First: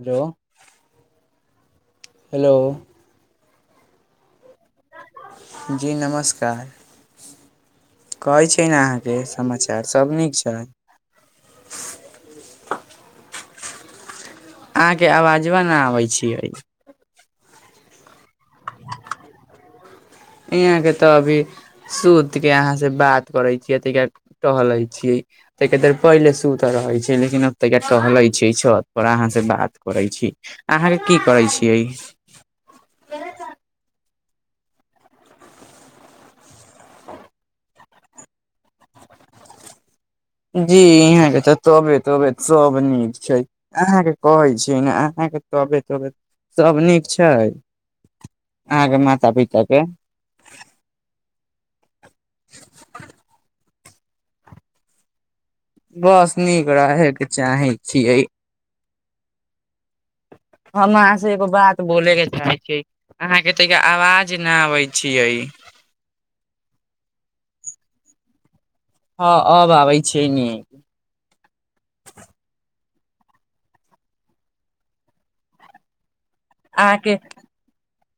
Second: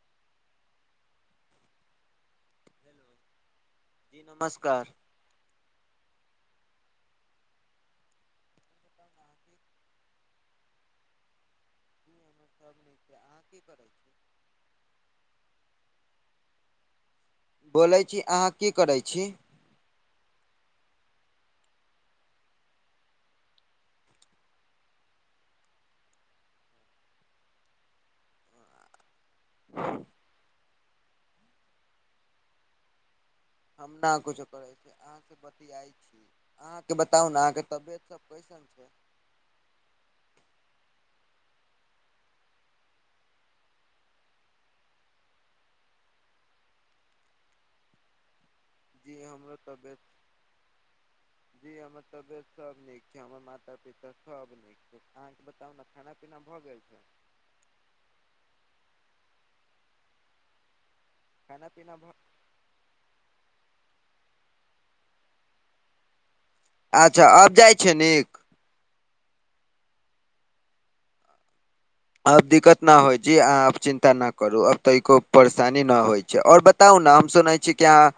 Hello hello. जी नमस्कार। जी नमस्कार कहै छिय ने अहाँके समाचार सभ नीक छै अहाँ की करै छी अहाँके आवाजबा नहि आबै छियै बोलै छी अहाँ की करैत छी के त अभी। सूत के अहाँ से बात करे छीयै त टहले छीयै त के देर पहिले सुत रहै छै लेकिन अब त टहले छै छत पर अहाँ से बात करै छी अहाँके की करै छीयै न कुछो अहाँके बताओ ना अहाँके तबीयत सब जी इहाँं के तबियत तबियत सब नीक छै अहाँके कहै छी न अहाँके तबियत तबियत सभ नीक छै [inaudible] अहाँके माता हमर पिता के तबीयत जी हमार तबीयत सब नीक छै हमर अहके बताऊ न खाना पीना भौ गेल छै चाहे छियै हम अहाँ से एगो खाना बात पीना भ बोले के चाहे छीयै अहाँ के त आवाज न आबे छीयै अच्छा अब जाइ छै नीक हँ अब आबै छैय निक अब दिक्कत न होइ छै आब चिन्ता न करु अब तनिको परेशानी न होयत ओर बताउ न अहाँके हम सुनै छी कि आहाँ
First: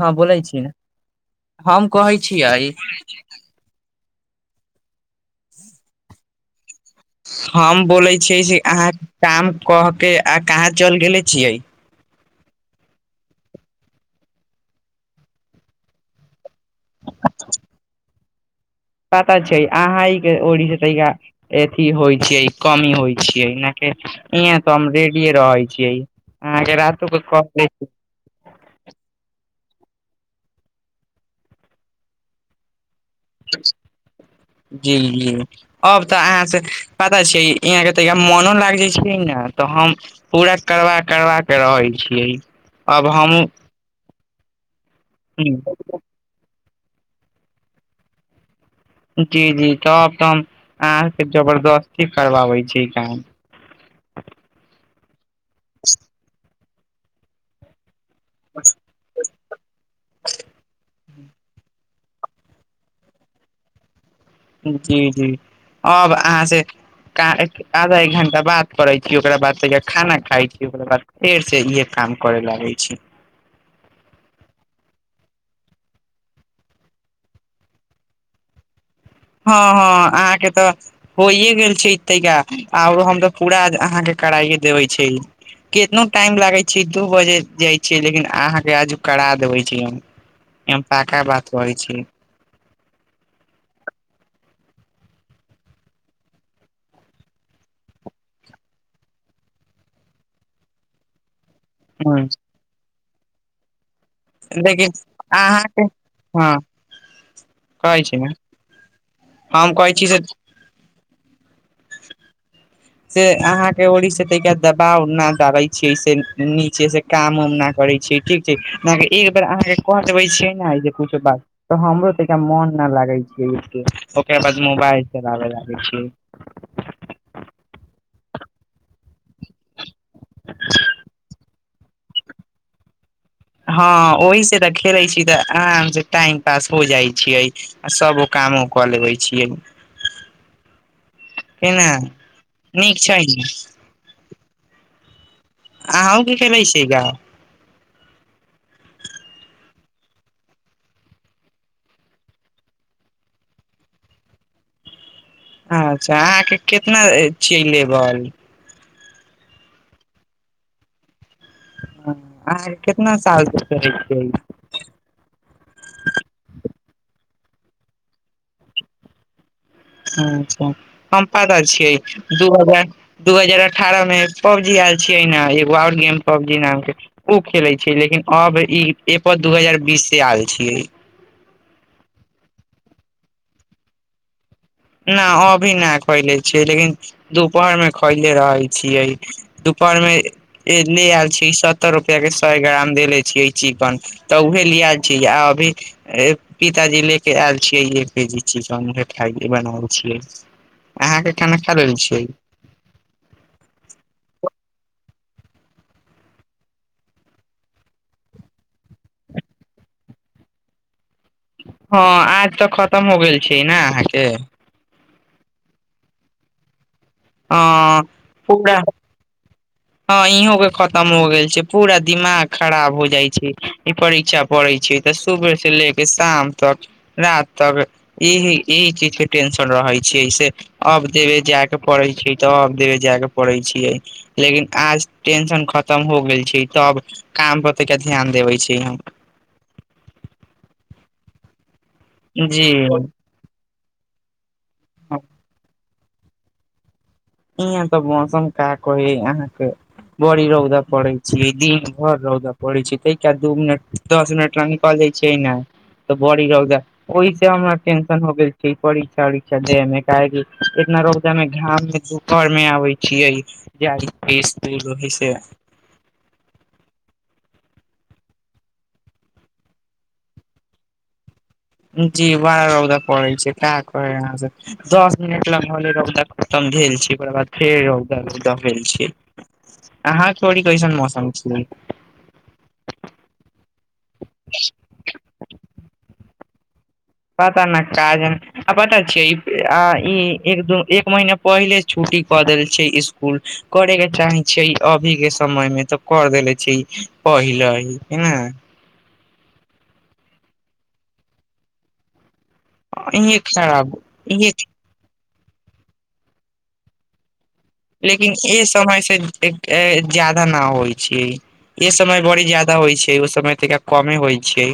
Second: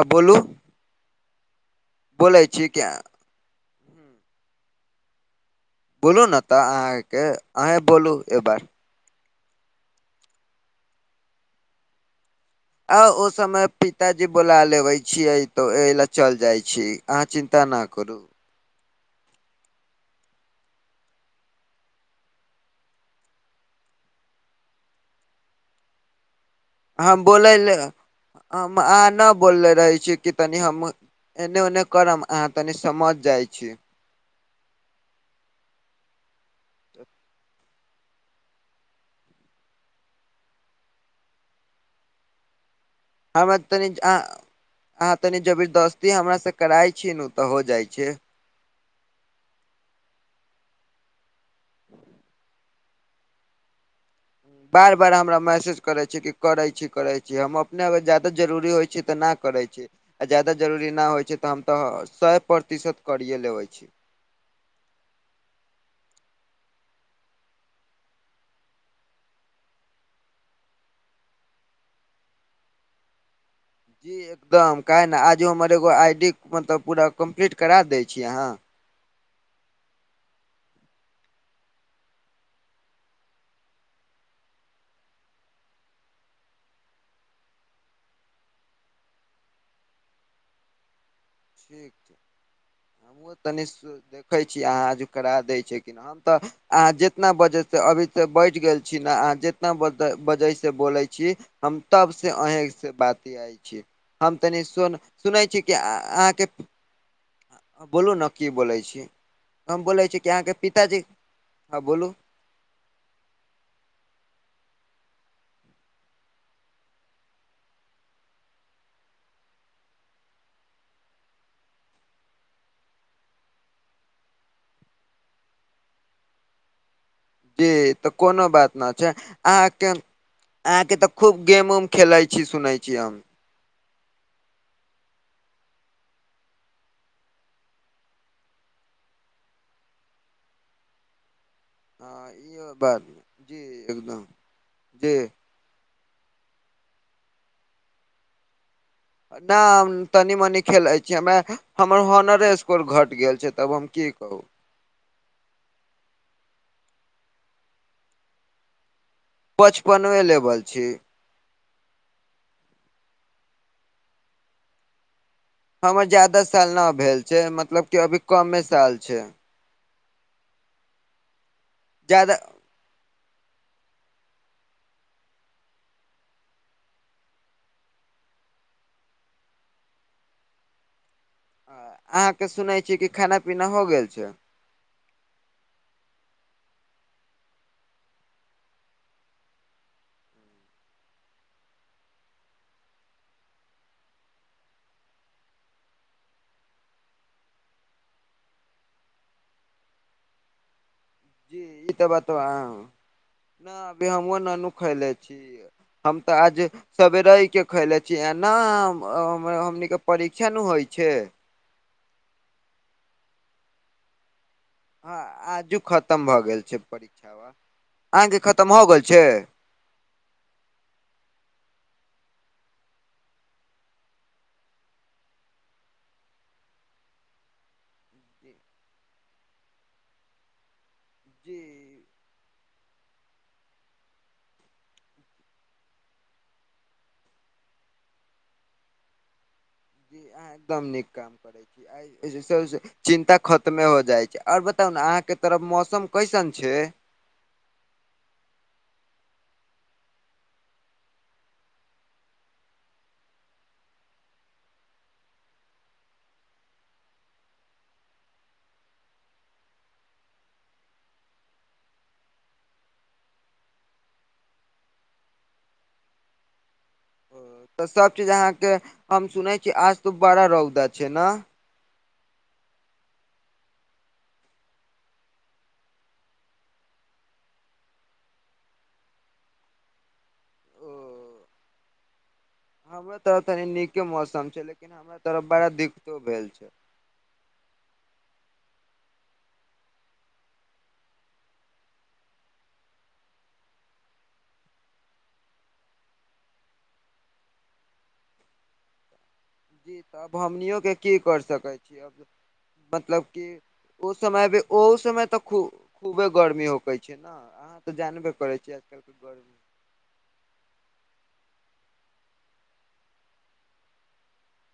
हँ बोलै छी हम कहै बोलै छी छियै कि बोलू न त अहाँ हम बोले छियै जे अहाँ काम क के आ कहाँ चल गेले छियै आ ओ समय पिताजी बोला लेबे छियै त ओय ले चल जाइ छी आहा चिंता ना करू [unintelligible] अथी होइ छै कमी होइ छियै नाकि इहां त हम रेडिये रहै छियै आहा के रातू हम बोलै कहली ले हम अहाँ न बोलने रहे छी कि तनी हम एने ओने करब अहाँ तनी समझ जाय छै जी जी अब त अहाँ से पता छि यहाँ के त मोनो लाग छिय न त हम पूरा करबा करबाक रहै छियै अब हम तनी अह अहाँ तनी जबरदस्ती हमर से कराइ छीय ने त हो जाइ छै जी जी तब त हम अहाँके जबरदस्ती करबाबै छी काम बार बार हमरा मैसेज करे छी कि करे छी करे छी हम अपने अबैत जैब जरूरी होइ छै त ना करै छै आ जादा जरूरी ना होइ छै त हम त स प्रतिशत करिए लेबै छी जी जी अब अहा से कहे आधा एक घण्टा बात करैत छी ओकरा बाद ता खाना खाइत छी ओकरा बाद फेरसँ इहे काम करै लागय छी जी एकदम काहे न आजो हमर एगो आइ डी मतलब पूरा कंप्लीट करा दै छी अहाँ हँ हँ अहाँके त होइए गेल छै ता आर हम त पूरा अहाँके कराइे देबे छी केतनो टाइम लागैत छैय दू बजे जाइ छीयै लेकिन अहाँके आजू करा देबै छी हम। पका बात कहै ठीक छी छै हमहुँ तनि देखै छी अहाँ आजु करा दै छी कि ना। हम तऽ अहाँ जितना बजे सँ अभीसँ बैठ गेल छी ने अहाँ जितना बज बजे से बोलै छी हम तब ह से अहीं से बातियाय छी। हम तनी लेकिन सुन सुनै छी कि अहाँके अहां हँ कहै बोलू छी न ने की बोलै छी। हम बोलै छी कि अहाँके पिताजी, हँ बोलू। से अहाँ के ओड़ी से तिका दबाव न डालै छीयै से नीचे से काम उम ना करै छियै ठीक छैय बांकी एक बेर अहाँके कह देबै छियै ने जे कुछो बात तऽ हमरो तऽ एक मन न लागे छैय, ओकरा बाद मोबाइल चलाबे लागे छियै। [inaudible] जी तऽ कोनो बात न छैय, आहां के आहा के तऽ खूब गेम उम खेले छी सुनै छी हम। हँ ओहि से तऽ खेले छी तऽ आराम से टाइम पास हो जाइ छियै। आ सभो कामो कऽ लेबै छियै। केना ह ईहो बात नीक छै ने जी एकदम जी। अहू की [unintelligible] गे नहि हम तनी मनी खेलै छीयै हमरा हमर हॉनरे स्कोर घट गेल छै तब हम की कहू। अच्छा अहाँके कितना छी लेबल। पचपने लेवल छी। ह अहाँके कितना सालसँ करै छियै। हमर जादा साल न भेल छैय मतलब की अभी कमे साल भेल छैय। [unintelligible] छियै ज्यादा दू हजार दू हजार अठारह मे एक पबजी आयल छियै ने एगो आओर गेम पबजी नाम के ओ खेलै छै लेकिन अब ई एपर दू हजार बीस से आयल छियै। अहाँ के सुनै छियै कि खाना पीना हो गेल छै। न अभी नहि खैले छियै, लेकिन दुपहर मे खैले रहै छियै। दुपहर मे ले आयल छी सत्तर रुपआ के सए ग्राम दे ले छीयई चिकन। तऽ उहे लिया छी आ अभी पिताजी ले के आयल छियै एक केजी चिकने उहे खै बनाल छैय, अहाँके खाना खा रहल छियै। हॅ। न अभी हमहुँ ननु खैले छी हम तऽ आजे सबेरे ही के खयले छिय ना हमनी के परीक्षा न होइ छैय। हँ आज तऽ खतम हो गेल छै ने अहाँके। हँ आजू खतम भए गेल छै परीक्षबा हँ अहाँके खतम हो गेल छैय। ह इहों के खतम हो गेल छैय। पूरा दिमाग खराब हो जाइ छैय ई परीक्षा पड़ै छैय तऽ सुबेह से ले के शाम तक रात तक इहि एहि चीजके टेंशन रहै छैैय ऐसे। अब देबे जी जाय के पड़ै छैय तऽ अब देबे जाय के पड़ै छियै। लेकिन आज टेंशन खतम हो गेल छैय तब काम पर त ध्यान देबे छी हम। जीह एकदम नीक काम करे छी जी सबसे चिन्ता खतमे हो जाइ छैय। आओर बताउ ने अहाँके तरफ मौसम कैसन छैय। इहाँ तऽ मौसम का कही अहाँके। बड़ी रौदा पड़ै छै, दिन भर रौद पड़ै छै, तै क दू मिनट दस मिनट ले निकलै छियै ने त बड़ी रौदा ओहिसे हमरा टेंशन हो गेल छै, परीक्षा उरीक्षा दै मे काहेकि इतना रौदा मे घाम मे घर मे आबै छियै जाहिसे दूर रहै से। तऽ सब चीज अहाँके हम सुनै छी आज त बड़ा रौदा छै ने। जी वड़ा रौदा पड़ै छै का करै अहां सब। दस मिनट लग भेले रौदा खतम भेल छै ओकरा बाद फेर रौदा रौदा भेल छै। अहां के ओइजग कैसन मौसम छै। हमरो तरफ तनी नीके मौसम छै लेकिन हमरा तरफ बड़ा दिकतो भेल छै। पता न काज आ पता छियै ई एक दु एक महीना पहिले छुट्टी कऽ देल छै इसकुल। करै के चाहे छियै अभी के समय मे त कर देले छै पहिले हं जी तऽ अब हमनियोके की कर सकैत छियै अब मतलब इहे कि खराब ओ समय इहे भी, ओहो समय तऽ खूब खूबे गर्मी होकै छै ने अहाँ तऽ जानबे लेकिन करै ए छियै समय आजकलके से गर्मी ज्यादा न होइ छै। ए समय बड़ी ज्यादा होइ छै ओ समय ता कमे होइ छै।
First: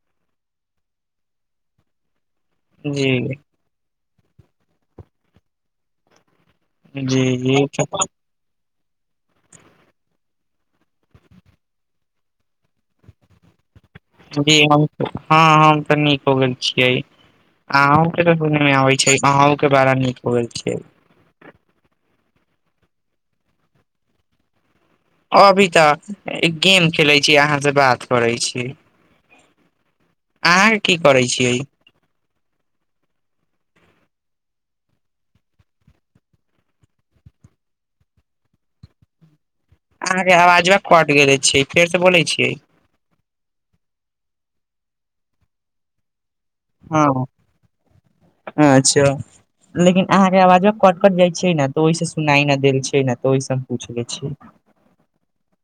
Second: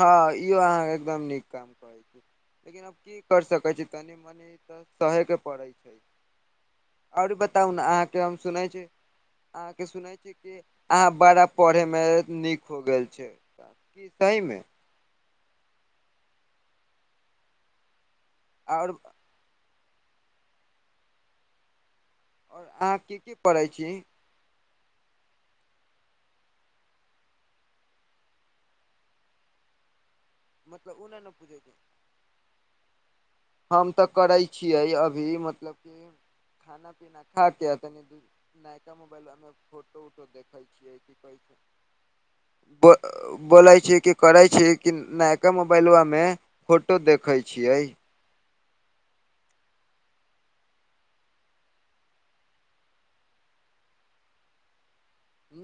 हँ इहो अहाँ एकदम नीक काम करैत छी लेकिन आब जी की कर सकैत छी। कनी मनी तऽ सहे के पड़ैत छै। जी और जी बताउ ने अहाँके हम सुनै छी अहाँके सुनैत छी कि अहाँ बड़ा पढ़यमे नीक हो गेल छी। जी हँ हम तऽ नीक हो गेल छियै आ हम सुन मे आओर आबै छै अहं के बारा नीक लगै छै। औश्र अहाँ के कि पढ़ै छी? अभी तऽ गेम खेलैत छी अहाँ से बात करैत छी। अहाँके मतलब की ओ नहि करै ने छियै? पूछै छै हम तऽ करै छियै अभी मतलब कि खाना पीना खा क तनि नयका मोबाइलमे फोटो अहाँके देखै आवाजवा छियै कट की कहै गेले छियै फेर से बोलै छियै छै बोलै छै कि करै छै कि नयका मोबाइलआ मे फोटो हँ देखै छियै। अच्छा। लेकिन अहाँके आवाज कट कट जाइ छै ने तऽ ओहिसै सुनाई न देल छै त ओहिस हम पूछ ले छियै।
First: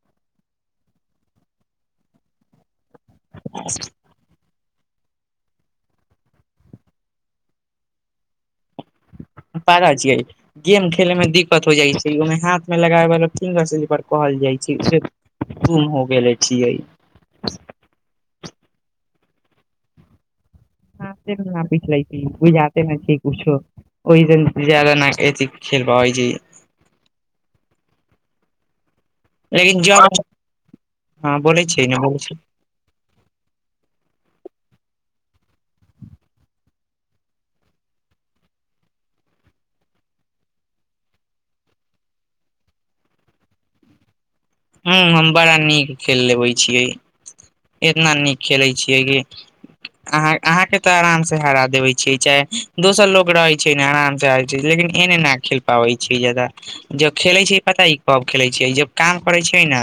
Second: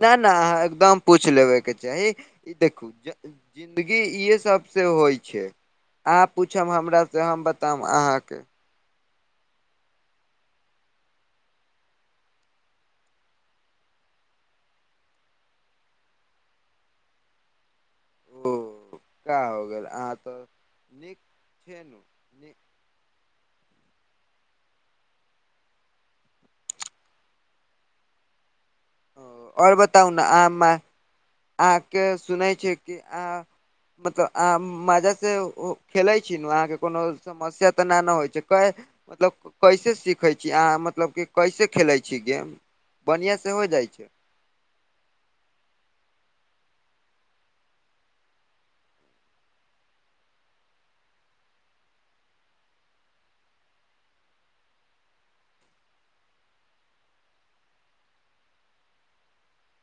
ना ना अहाँके एकदम पूछि लेबेके चाही ई देखू जिंन्दगी इहे सब से होइ छै। छै अहाँ पूछब हमरासँ हम बताब अहाँके पारा ज गेम खेले में दिक्कत हो जाइ छै ओहिमे हाथ मे लगाबे वाला फिंगर स्लिपर कहल जाइ छै। तम हो गेल लै छियै ओ क्या हो गेल अहाँ तऽ ह नीक से न छै पीछ नु लैुज [unintelligible] ते नै छै किछो, ओहि जन जेा न कत खेलबा ओइ जे और लेकिन बताउ जब ने अह हँ बोलै छियै अहाँके ने बोलै सुनै छी कि अहां मतलब अहाँ मजा से खेलै छी ने अहाँके कोनो समस्या तऽ ना ने होइ छै कै मतलब कैसे सीखै छियै य अहाँ मतलब कि कैसे खेलै छी गेम बढ़िआँ से हो जाइ छै? ह हम बड़ा नीक खेल लेबै छियै। इतना नीक खेलै छियै कि अहाँ अहाँके तऽ आराम से हरा देबे छियै, चाहे दोसर लोग रहे छै ने आराम से लेकिन एने न खेल पाबै छियै जादा, जब खेले छियै पता ह कब खेले छियै, जब काम करै छै ने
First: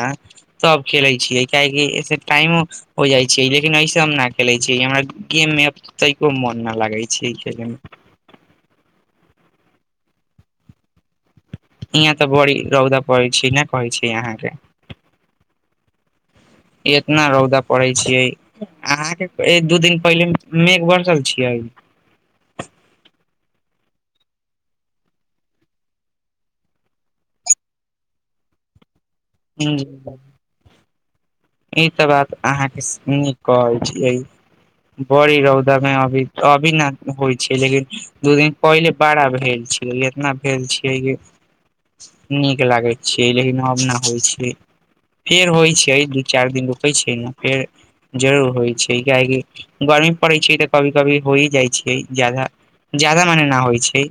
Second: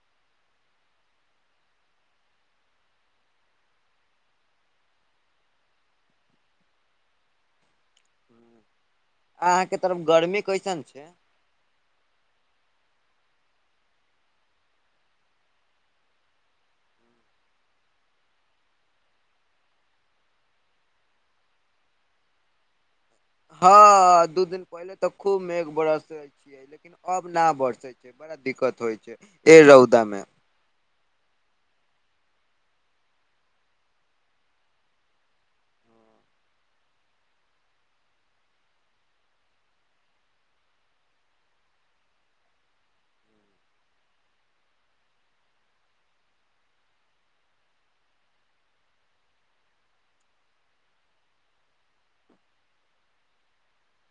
सब खेले छियै, कियकि ऐसे टाइमो हो जाइत छै, लेकिन अइसे हम नहि खेलैत छी, हमरा गेममे तऽ को मन न लगागै छै खेलमे। अहाँ के तरफ गर्मी कैसन छै? यहाँ तऽ बड़ी रौदा पड़ै छै, ने पहरै छै यहाँके? इतना रौदा पड़े छियै अहाँके एक, दू, दिन पहिले, मेघ बरसल छियै? हँ, दू दिन पहिले तऽ, खूब मेघ बरस छी। लेकिन अब न बरसे छै, बड़ा दिक्कत होइ छै एहि ह रौदा मे। ई त बात अहाँ के, नीक कहै छीयै। बड़ी रौदा मे अभी, अभी ना होइ छै लेकिन। दू दिन पहिले बड़ा भेल छियै, इतना भेल छियै कि नीक लागैत छियै, लेकिन अब न होइ छै, फेर होइ छै। चारि दिन रुकै छै ने, फेर जरूर होइ छै, कियेकि गर्मी पड़ैत छै तऽ, कभी- कभी हो जाइ छै, ज्यादा ज्यादा माने ना होइ छै।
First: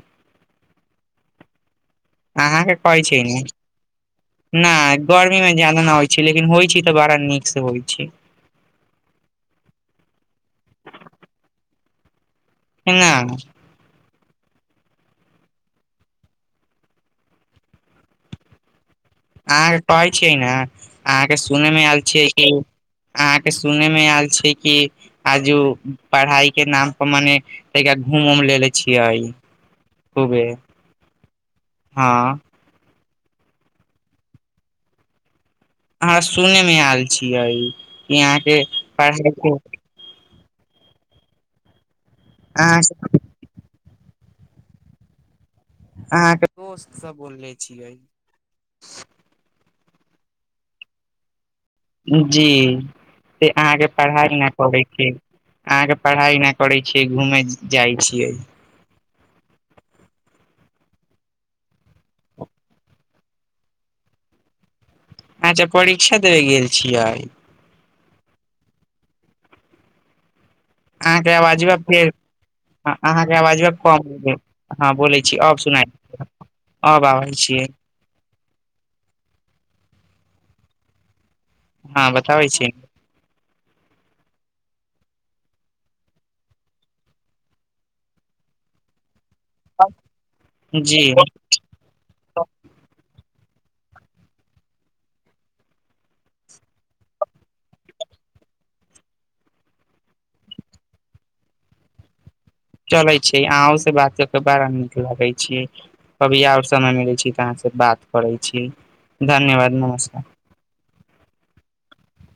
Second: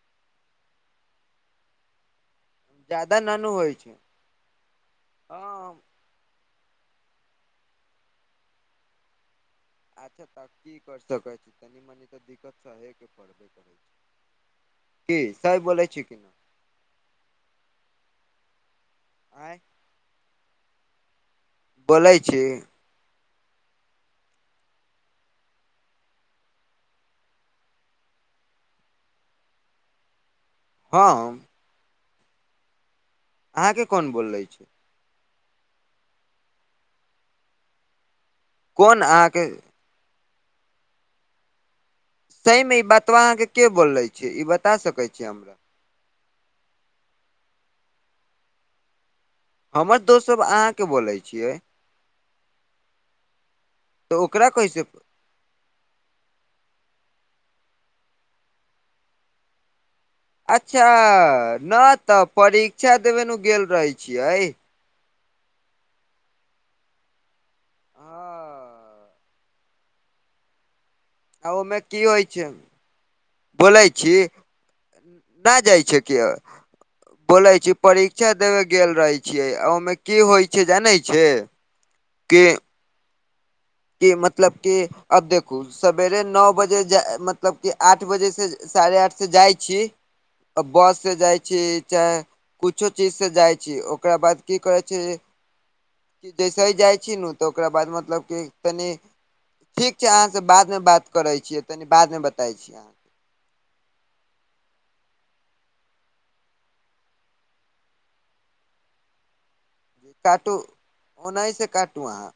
[inaudible] अहाँके परै छै जादा न कि नु होइ छै नहि, गर्मी मे हँ ज्यादा नहि होइ छै, लेकिन होइ छै। बड़ा नीक से होइ छै। अच्छा त‌‌ऽ की कऽ सकैत छी, तनी- मनी तऽ दिक्कत सह‌ऽ के न पड़बे करै छै। की, सहि बोलै छी की नै? आँय अहाँके कहै छियै ने, अहाँके सुनै मे आयल बोलै छियै छी कि अहाँके सुनय मे आयल छै कि आजु पढ़ाई के नाम पर माने तै क घूमि -उम म लै छियै। खूबे। हम। हँ। अहाँ के कोन बोलले ऐछ? अहाँ सुने मे आयल छीयै, कि अहाँ के कोन अहाँके सही मे, अहाँ ई बतवा अहाँ के के बोलले छै, ई बता सकै छी हमरा? अहाँके दोस्त सब बोलले छियै। हमर दोस्त सब अहाँ के बोलै छियै? जी! से अहाँके तऽ पढ़ाइ ओकरा नहि कैसे पबैत छै। अहाँके पढ़ाई नहि करे छीयै, घूमे जाय छीयै। अच्छा! न तऽ, परीक्षा देबे गेल रहै छियै। अच्छा! परीक्षा देबे गेल छियै? अहाँके आवाज ओहिमे की फेर होइ छै हँ, अहाँके आवाजमे बोलै छी कम हँ, बोलै छी, न अब जाइ सुना छै कि अब आबै बोलै छियै। छी परीक्षा देबे गेल रहे छियै, ओहिमे की होइ छै, जानै छियै? हां बताबै छी। कि मतलब कि अब देखु सवेरे नौ बजे जाए मतलब कि आठ बजे से साढ़े आठ से जाय छी अ बस जी से जाय छी चाहे कुछो चीज से जाय छी, ओकरा बाद की कहै छै। की जैसे ही जाय छी नु तऽ ओकरा बाद मतलब कि तनी ठीक छै अहाँ से बाद मे बात करै छियै, तनी बाद मे ब चलै छै अहौं से बात क के बाड़ा नीक लागै छी। कभी और समय मिलै छी त अहाँ से बात करै छी, धन्यवाद मु काटू ओनहे से काटू अहाँ।